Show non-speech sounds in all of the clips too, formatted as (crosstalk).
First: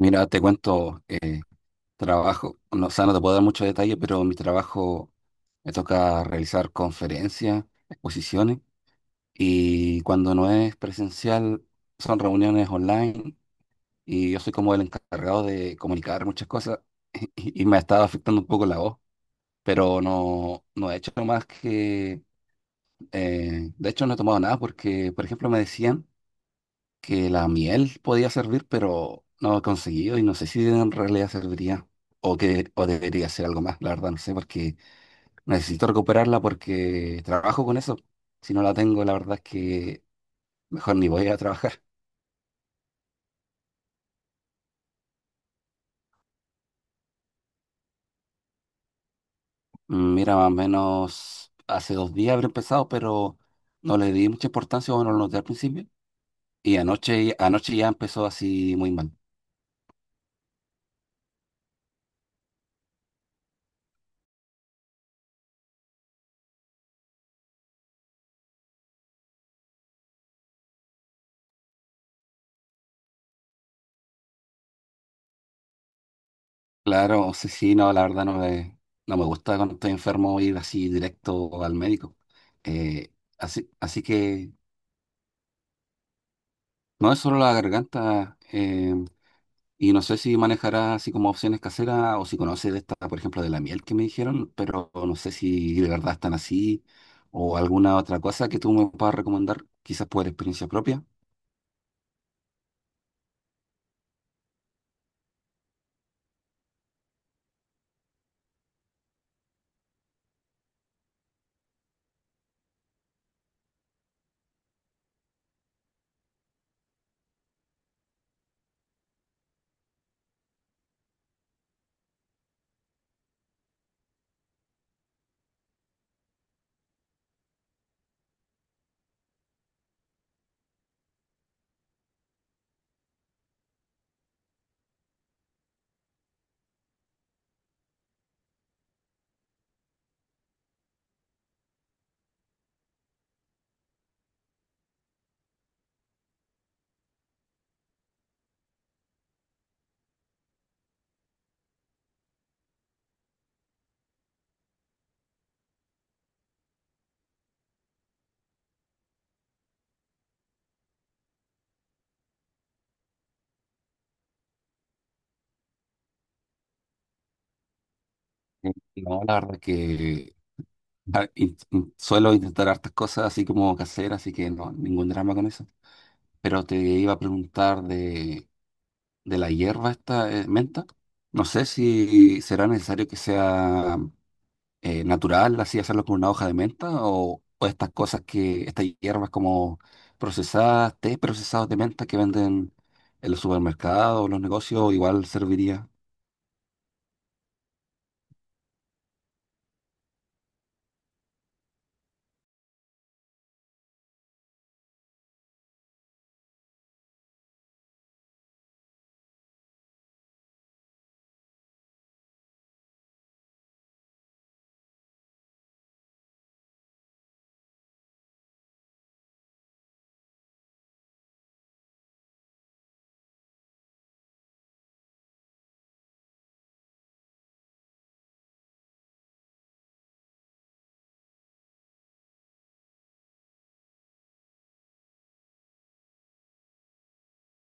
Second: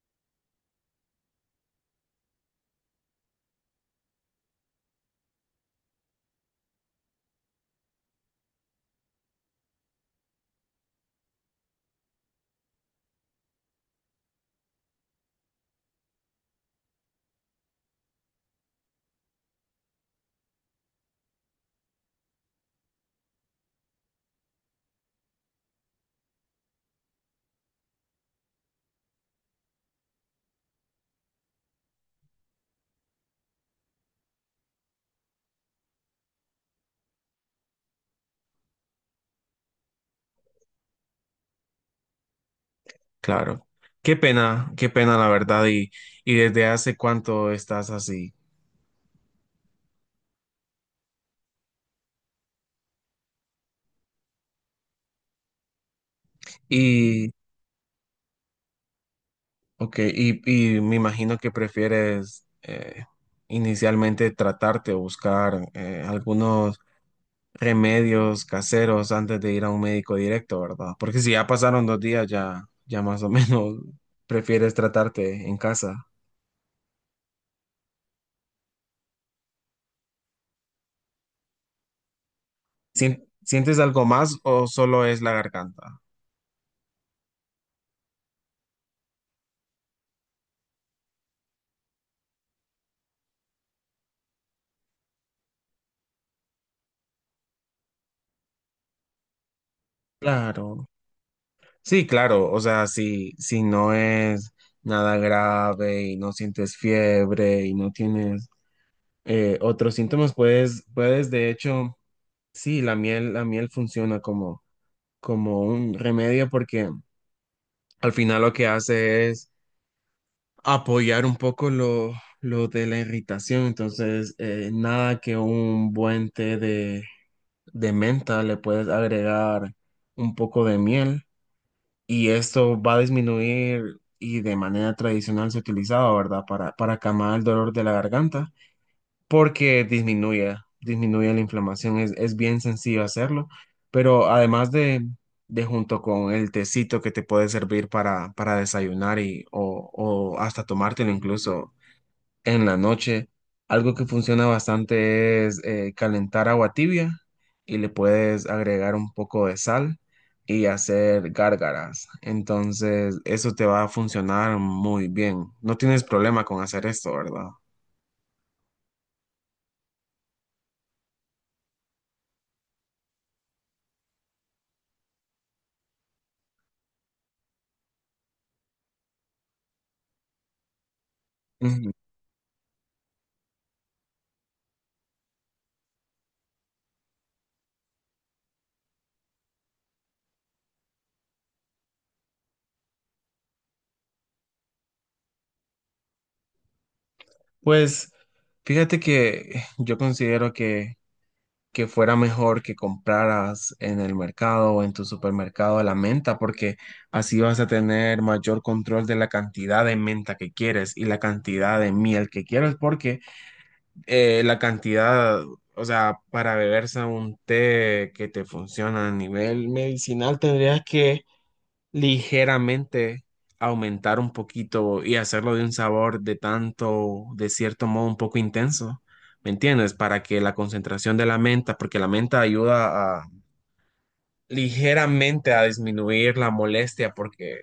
Mira, te cuento, trabajo, no, o sea, no te puedo dar mucho detalle, pero mi trabajo me toca realizar conferencias, exposiciones, y cuando no es presencial son reuniones online, y yo soy como el encargado de comunicar muchas cosas. (laughs) Y me ha estado afectando un poco la voz, pero no, no he hecho más que, de hecho no he tomado nada porque, por ejemplo, me decían que la miel podía servir, pero no he conseguido y no sé si en realidad serviría o que o debería ser algo más, la verdad no sé, porque necesito recuperarla porque trabajo con eso. Si no la tengo, la verdad es que mejor ni voy a trabajar. (laughs) Claro. Qué pena la verdad. Y desde hace cuánto estás así. Mira, más o menos hace 2 días habré empezado, pero no le di mucha importancia o no lo noté al principio. Y Y, anoche ya empezó así muy mal. ok, y me imagino que prefieres inicialmente tratarte o buscar algunos remedios caseros antes de ir a un médico directo, ¿verdad? Porque si ya pasaron dos días, ya más o (laughs) menos prefieres tratarte en casa. Claro, sí, sí, no, la verdad no me gusta cuando estoy enfermo ir así directo al médico. Eh, Así, ¿Sientes así algo más que o solo es la garganta? no es solo la garganta, y no sé si manejará así como opciones caseras o si conoce de esta, por ejemplo, de la miel que me dijeron, pero no sé si de verdad están así o alguna otra cosa que tú me puedas recomendar, quizás por experiencia Claro. propia. Sí, claro, o sea, si no es nada grave y no sientes fiebre y no tienes otros síntomas, puedes, de hecho, sí, la miel funciona como, como un remedio porque al final lo que hace es apoyar un poco lo de la irritación, entonces nada que un buen té de menta le puedes agregar un poco de miel y esto va a disminuir y de manera tradicional se utilizaba, ¿verdad? Para calmar el dolor de la garganta, porque disminuye la inflamación, es bien sencillo hacerlo, pero además de junto con el tecito que te puede servir para desayunar y, o hasta tomártelo incluso en la noche. Algo que funciona bastante es calentar agua tibia y le puedes agregar un poco de sal y hacer gárgaras. Entonces, eso te va a funcionar muy bien. No tienes problema con hacer esto, ¿verdad? No, la verdad que suelo intentar hartas cosas así como caseras, así que no, ningún drama con eso. Pero te iba a preguntar de la hierba esta, menta. No sé Ujú. si será necesario que sea natural, así hacerlo con una hoja de menta, o estas cosas que, estas hierbas como procesadas, té procesados de menta que venden en los supermercados, los negocios, igual serviría. Pues fíjate que yo considero que fuera mejor que compraras en el mercado o en tu supermercado la menta, porque así vas a tener mayor control de la cantidad de menta que quieres y la cantidad de miel que quieres, porque la cantidad, o sea, para beberse un té que te funciona a nivel medicinal, tendrías que ligeramente aumentar un poquito y hacerlo de un sabor de tanto, de cierto modo, un poco intenso. ¿Me entiendes? Para que la concentración de la menta, porque la menta ayuda a ligeramente a disminuir la molestia porque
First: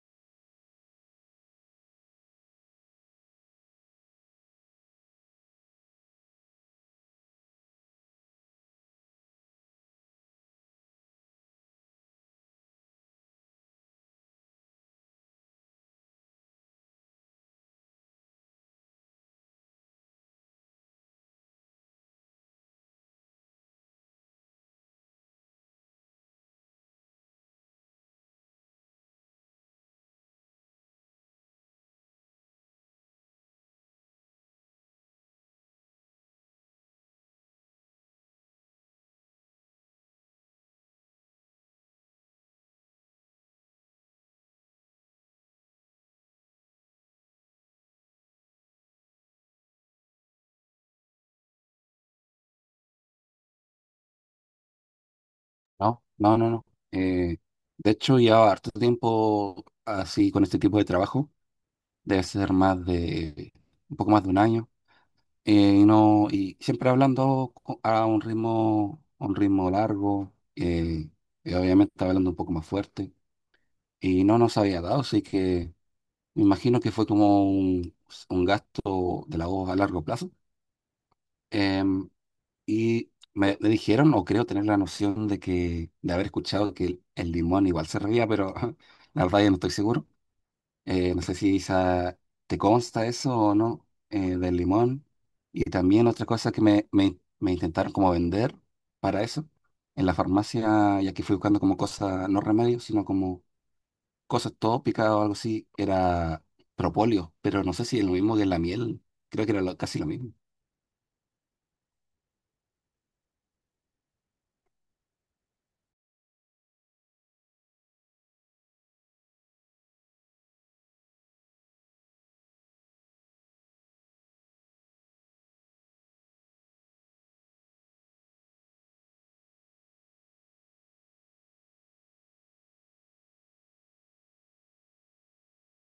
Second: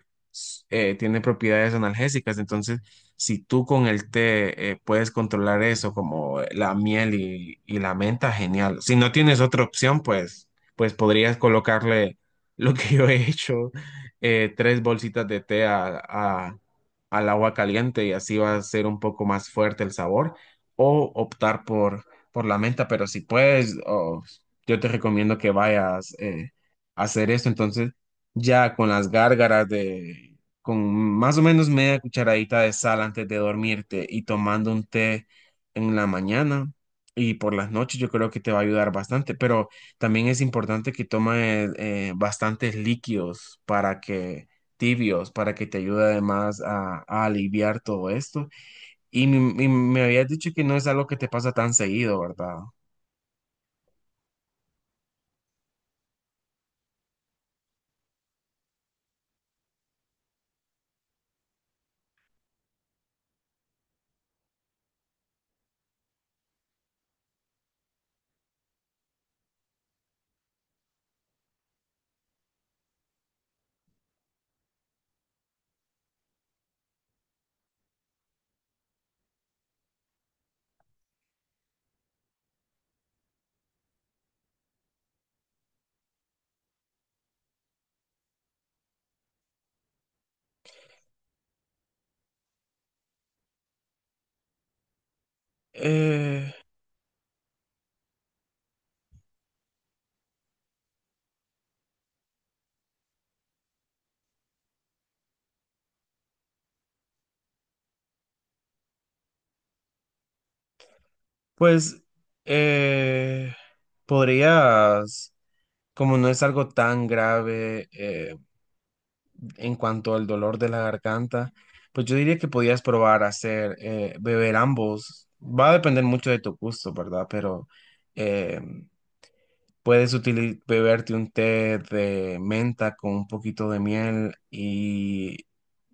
tiene propiedades analgésicas. Entonces, si tú con el té puedes controlar eso, como la miel y la menta, genial. Si no tienes otra opción, pues, pues podrías colocarle (laughs) lo que yo he hecho, tres bolsitas de té al agua caliente y así va a ser un poco más fuerte el sabor, o optar por la menta, pero si puedes... o yo te recomiendo que vayas hacer esto. Entonces, ya con las gárgaras de, con más o menos media cucharadita de sal antes de dormirte y tomando un té en la mañana y por las noches, yo creo que te va a ayudar bastante. Pero también es importante que tomes bastantes líquidos para que tibios para que te ayude además a aliviar todo esto. Y me habías dicho que no es algo que te pasa tan seguido, ¿verdad? No, no, no, no. Eh, de hecho, lleva harto tiempo así con este tipo de trabajo. Debe ser más de un poco más de un año, y no, y siempre hablando a un ritmo largo, y obviamente estaba hablando un poco más fuerte, y no nos había dado, así que me imagino que fue como un gasto de la voz a largo plazo. Em, y me dijeron, o creo tener la noción de que, de haber escuchado que el limón igual se reía, pero (laughs) la verdad ya no estoy seguro. No sé si esa- Te consta eso o no, del limón. Y también otra cosa Eh, que me intentaron como vender para eso, en la farmacia, ya que fui buscando como cosas, no remedios, sino como cosas tópicas o algo así, era propóleo, pero no sé si es lo mismo que la miel, creo que era casi lo mismo. Pues eh, podrías, como no es algo tan grave en cuanto al dolor de la garganta, pues yo diría que podías probar hacer beber ambos. Va a depender mucho de tu gusto, ¿verdad? Pero eh, beberte un té de menta con un poquito de miel y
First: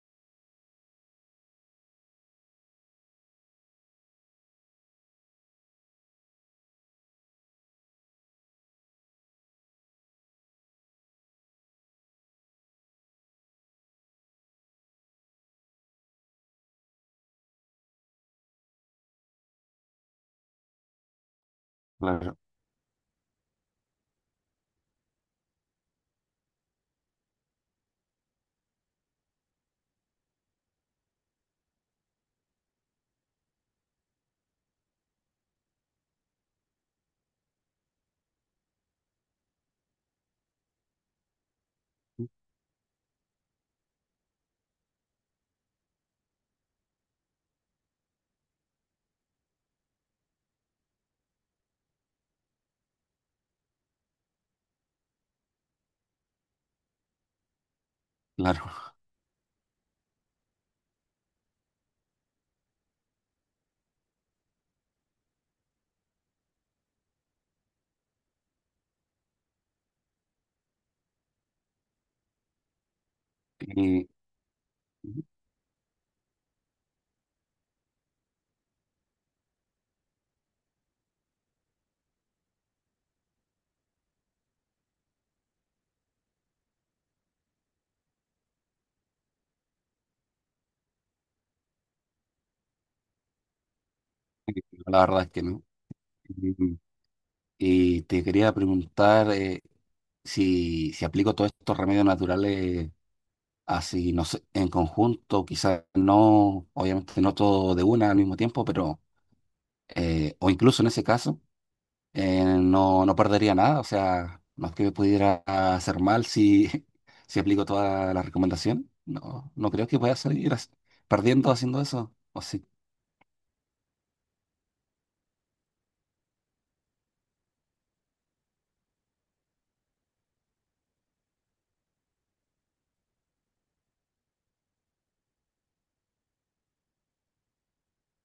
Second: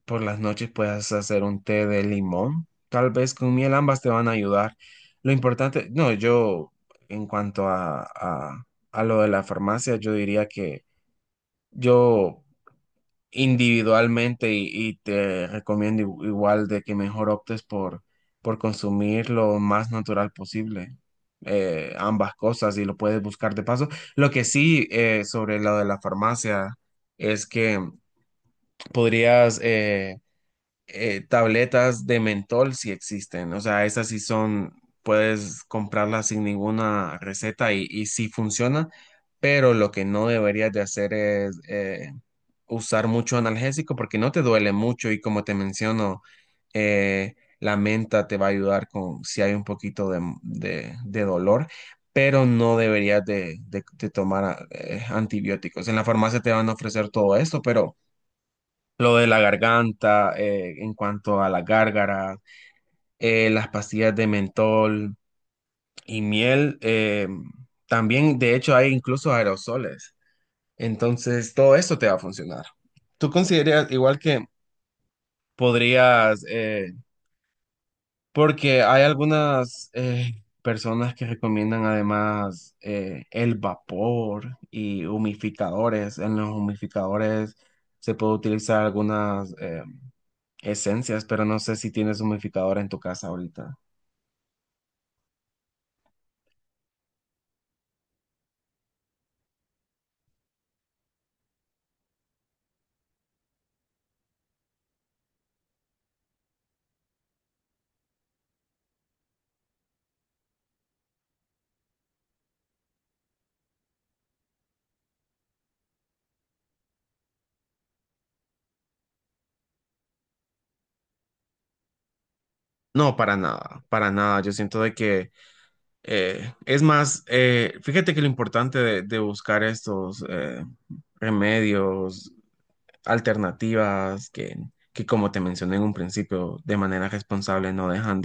por las noches puedes hacer un té de limón, tal vez con miel, ambas te van a ayudar. Lo importante, no, yo en cuanto a lo de la farmacia, yo diría que yo individualmente y te recomiendo igual de que mejor optes por consumir lo más natural posible. Ambas Claro, cosas y lo puedes buscar de paso. Lo que sí sobre lo de la farmacia es que podrías tabletas de mentol sí existen, o sea, esas sí son, puedes comprarlas sin ninguna receta y sí funciona, pero lo que no deberías de hacer es usar mucho analgésico porque no te duele mucho y como te menciono, eh, la menta te va a ayudar con si hay un poquito de, de dolor. Pero no deberías de, de tomar antibióticos. En la farmacia te van a ofrecer todo esto, pero claro. lo de la garganta, en cuanto a la gárgara, las pastillas de mentol y miel, también de hecho hay incluso aerosoles. Entonces todo eso te va a funcionar. ¿Tú (laughs) consideras Y- igual que podrías, porque hay algunas personas que recomiendan además el vapor y humificadores? En los humificadores se puede utilizar algunas... esencias, pero no sé si tienes humidificador en tu casa ahorita. y la verdad es que no. Y y te quería preguntar, si, si aplico todos estos remedios naturales, así, no sé, en conjunto, quizás no, obviamente no todo de una al mismo tiempo, pero, o incluso en ese caso, no, no perdería nada, o sea, no es que me pudiera hacer mal si, (laughs) si aplico toda la recomendación, no, no creo que pueda salir perdiendo haciendo eso, o sí. No, para nada, para nada. Yo siento de que, es más, fíjate que lo importante de buscar estos remedios, alternativas, que como te mencioné en un principio, de manera responsable no dejan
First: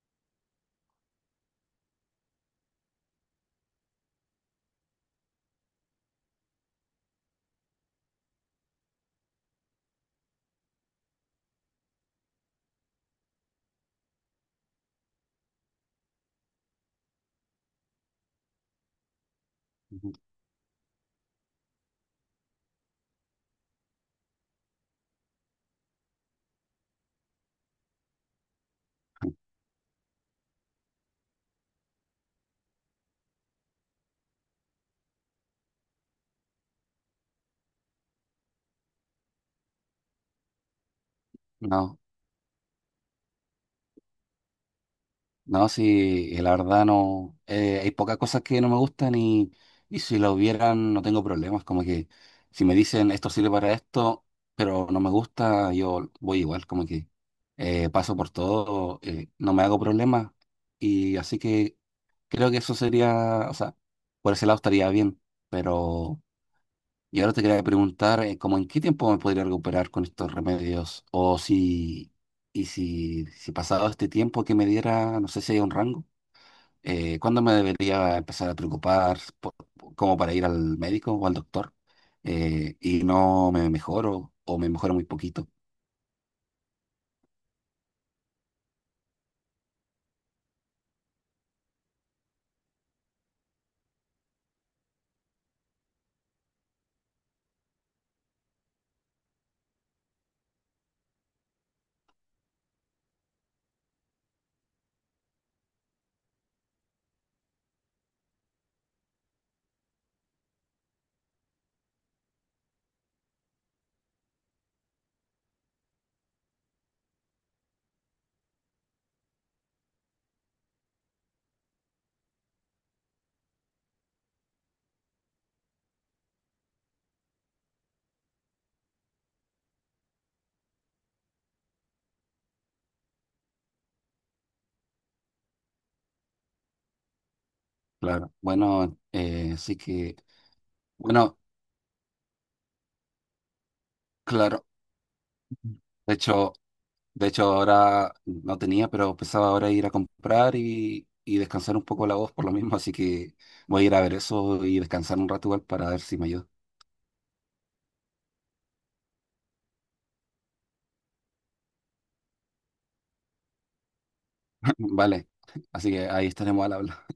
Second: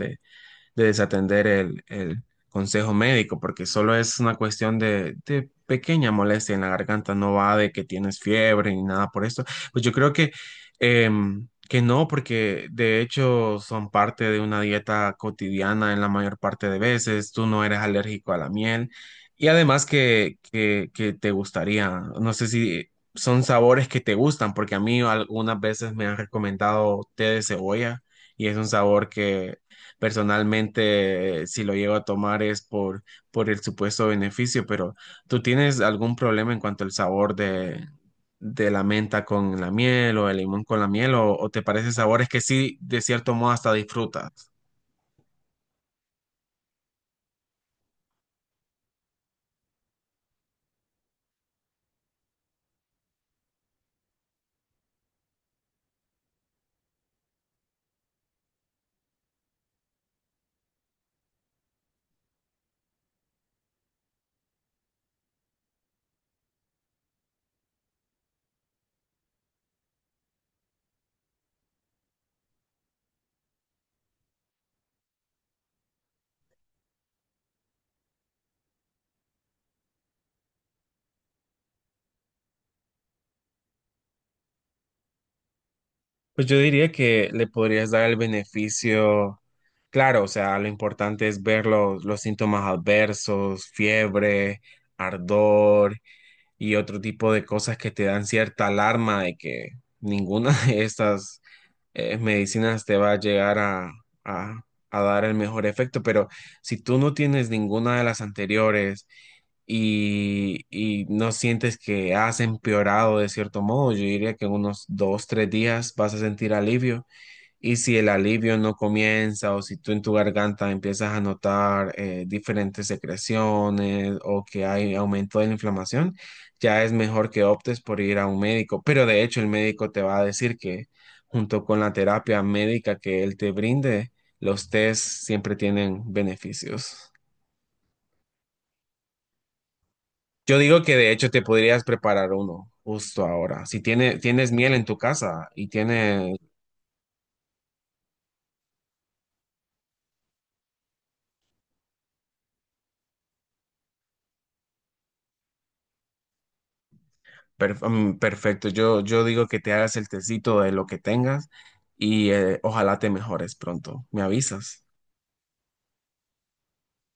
de desatender el consejo médico, porque solo es una cuestión de pequeña molestia en la garganta, no va de que tienes fiebre ni nada por esto. Pues yo creo que, que no, porque de hecho son parte de una dieta cotidiana en la mayor parte de veces, tú no eres alérgico a la miel. Y además Ujú. Que te gustaría, no sé si son sabores que te gustan, porque a mí algunas veces me han recomendado té de cebolla y es un sabor que personalmente, si lo llego a tomar es por el supuesto beneficio, pero ¿tú tienes algún problema en cuanto al sabor de la menta con la miel o el limón con la miel o te parecen no, sabores que sí, de cierto modo, hasta disfrutas? No, sí, la verdad no. Hay pocas cosas que no me gustan y si la hubieran no tengo problemas. Como que si me dicen esto sirve para esto, pero no me gusta, yo voy igual. Como que paso por todo, no me hago problemas. Y así que creo que eso sería, o sea, por ese lado estaría bien. Pero y ahora te quería preguntar, ¿cómo en qué tiempo me podría recuperar con estos remedios? O si, y si, si pasado este tiempo que me diera, no sé si hay un rango, ¿cuándo me debería empezar a preocupar por- como para ir al médico o al doctor? Y no me mejoro o me mejoro muy poquito. Pues yo diría que le podrías dar el beneficio, claro, o sea, lo importante es ver los síntomas adversos, fiebre, ardor y otro tipo de cosas que te dan cierta alarma de que ninguna (laughs) de estas medicinas te va a llegar a, a- a dar el mejor efecto, pero si tú no tienes ninguna de las anteriores y no sientes que has empeorado de cierto modo, yo diría que en unos dos, tres días vas a sentir alivio y si el alivio no comienza o si tú en tu garganta empiezas a notar diferentes secreciones o que hay aumento de la inflamación, ya es mejor que optes por ir a un médico. Pero de hecho el médico te va a decir que junto con la terapia médica que él te brinde, los test siempre tienen beneficios. Claro. Bueno, así que, Yo digo que de hecho bueno, te podrías preparar uno justo ahora. Si tiene, tienes claro. miel en tu casa y De tiene hecho, De hecho, ahora no tenía, pero pensaba ahora ir a comprar y descansar un poco la voz por lo mismo, así que voy a ir a ver eso y descansar un rato igual para ver si me ayuda. Perfecto, yo digo que te hagas el tecito de lo que tengas y ojalá te mejores pronto. ¿Me avisas? (laughs) Vale, así que ahí estaremos al habla.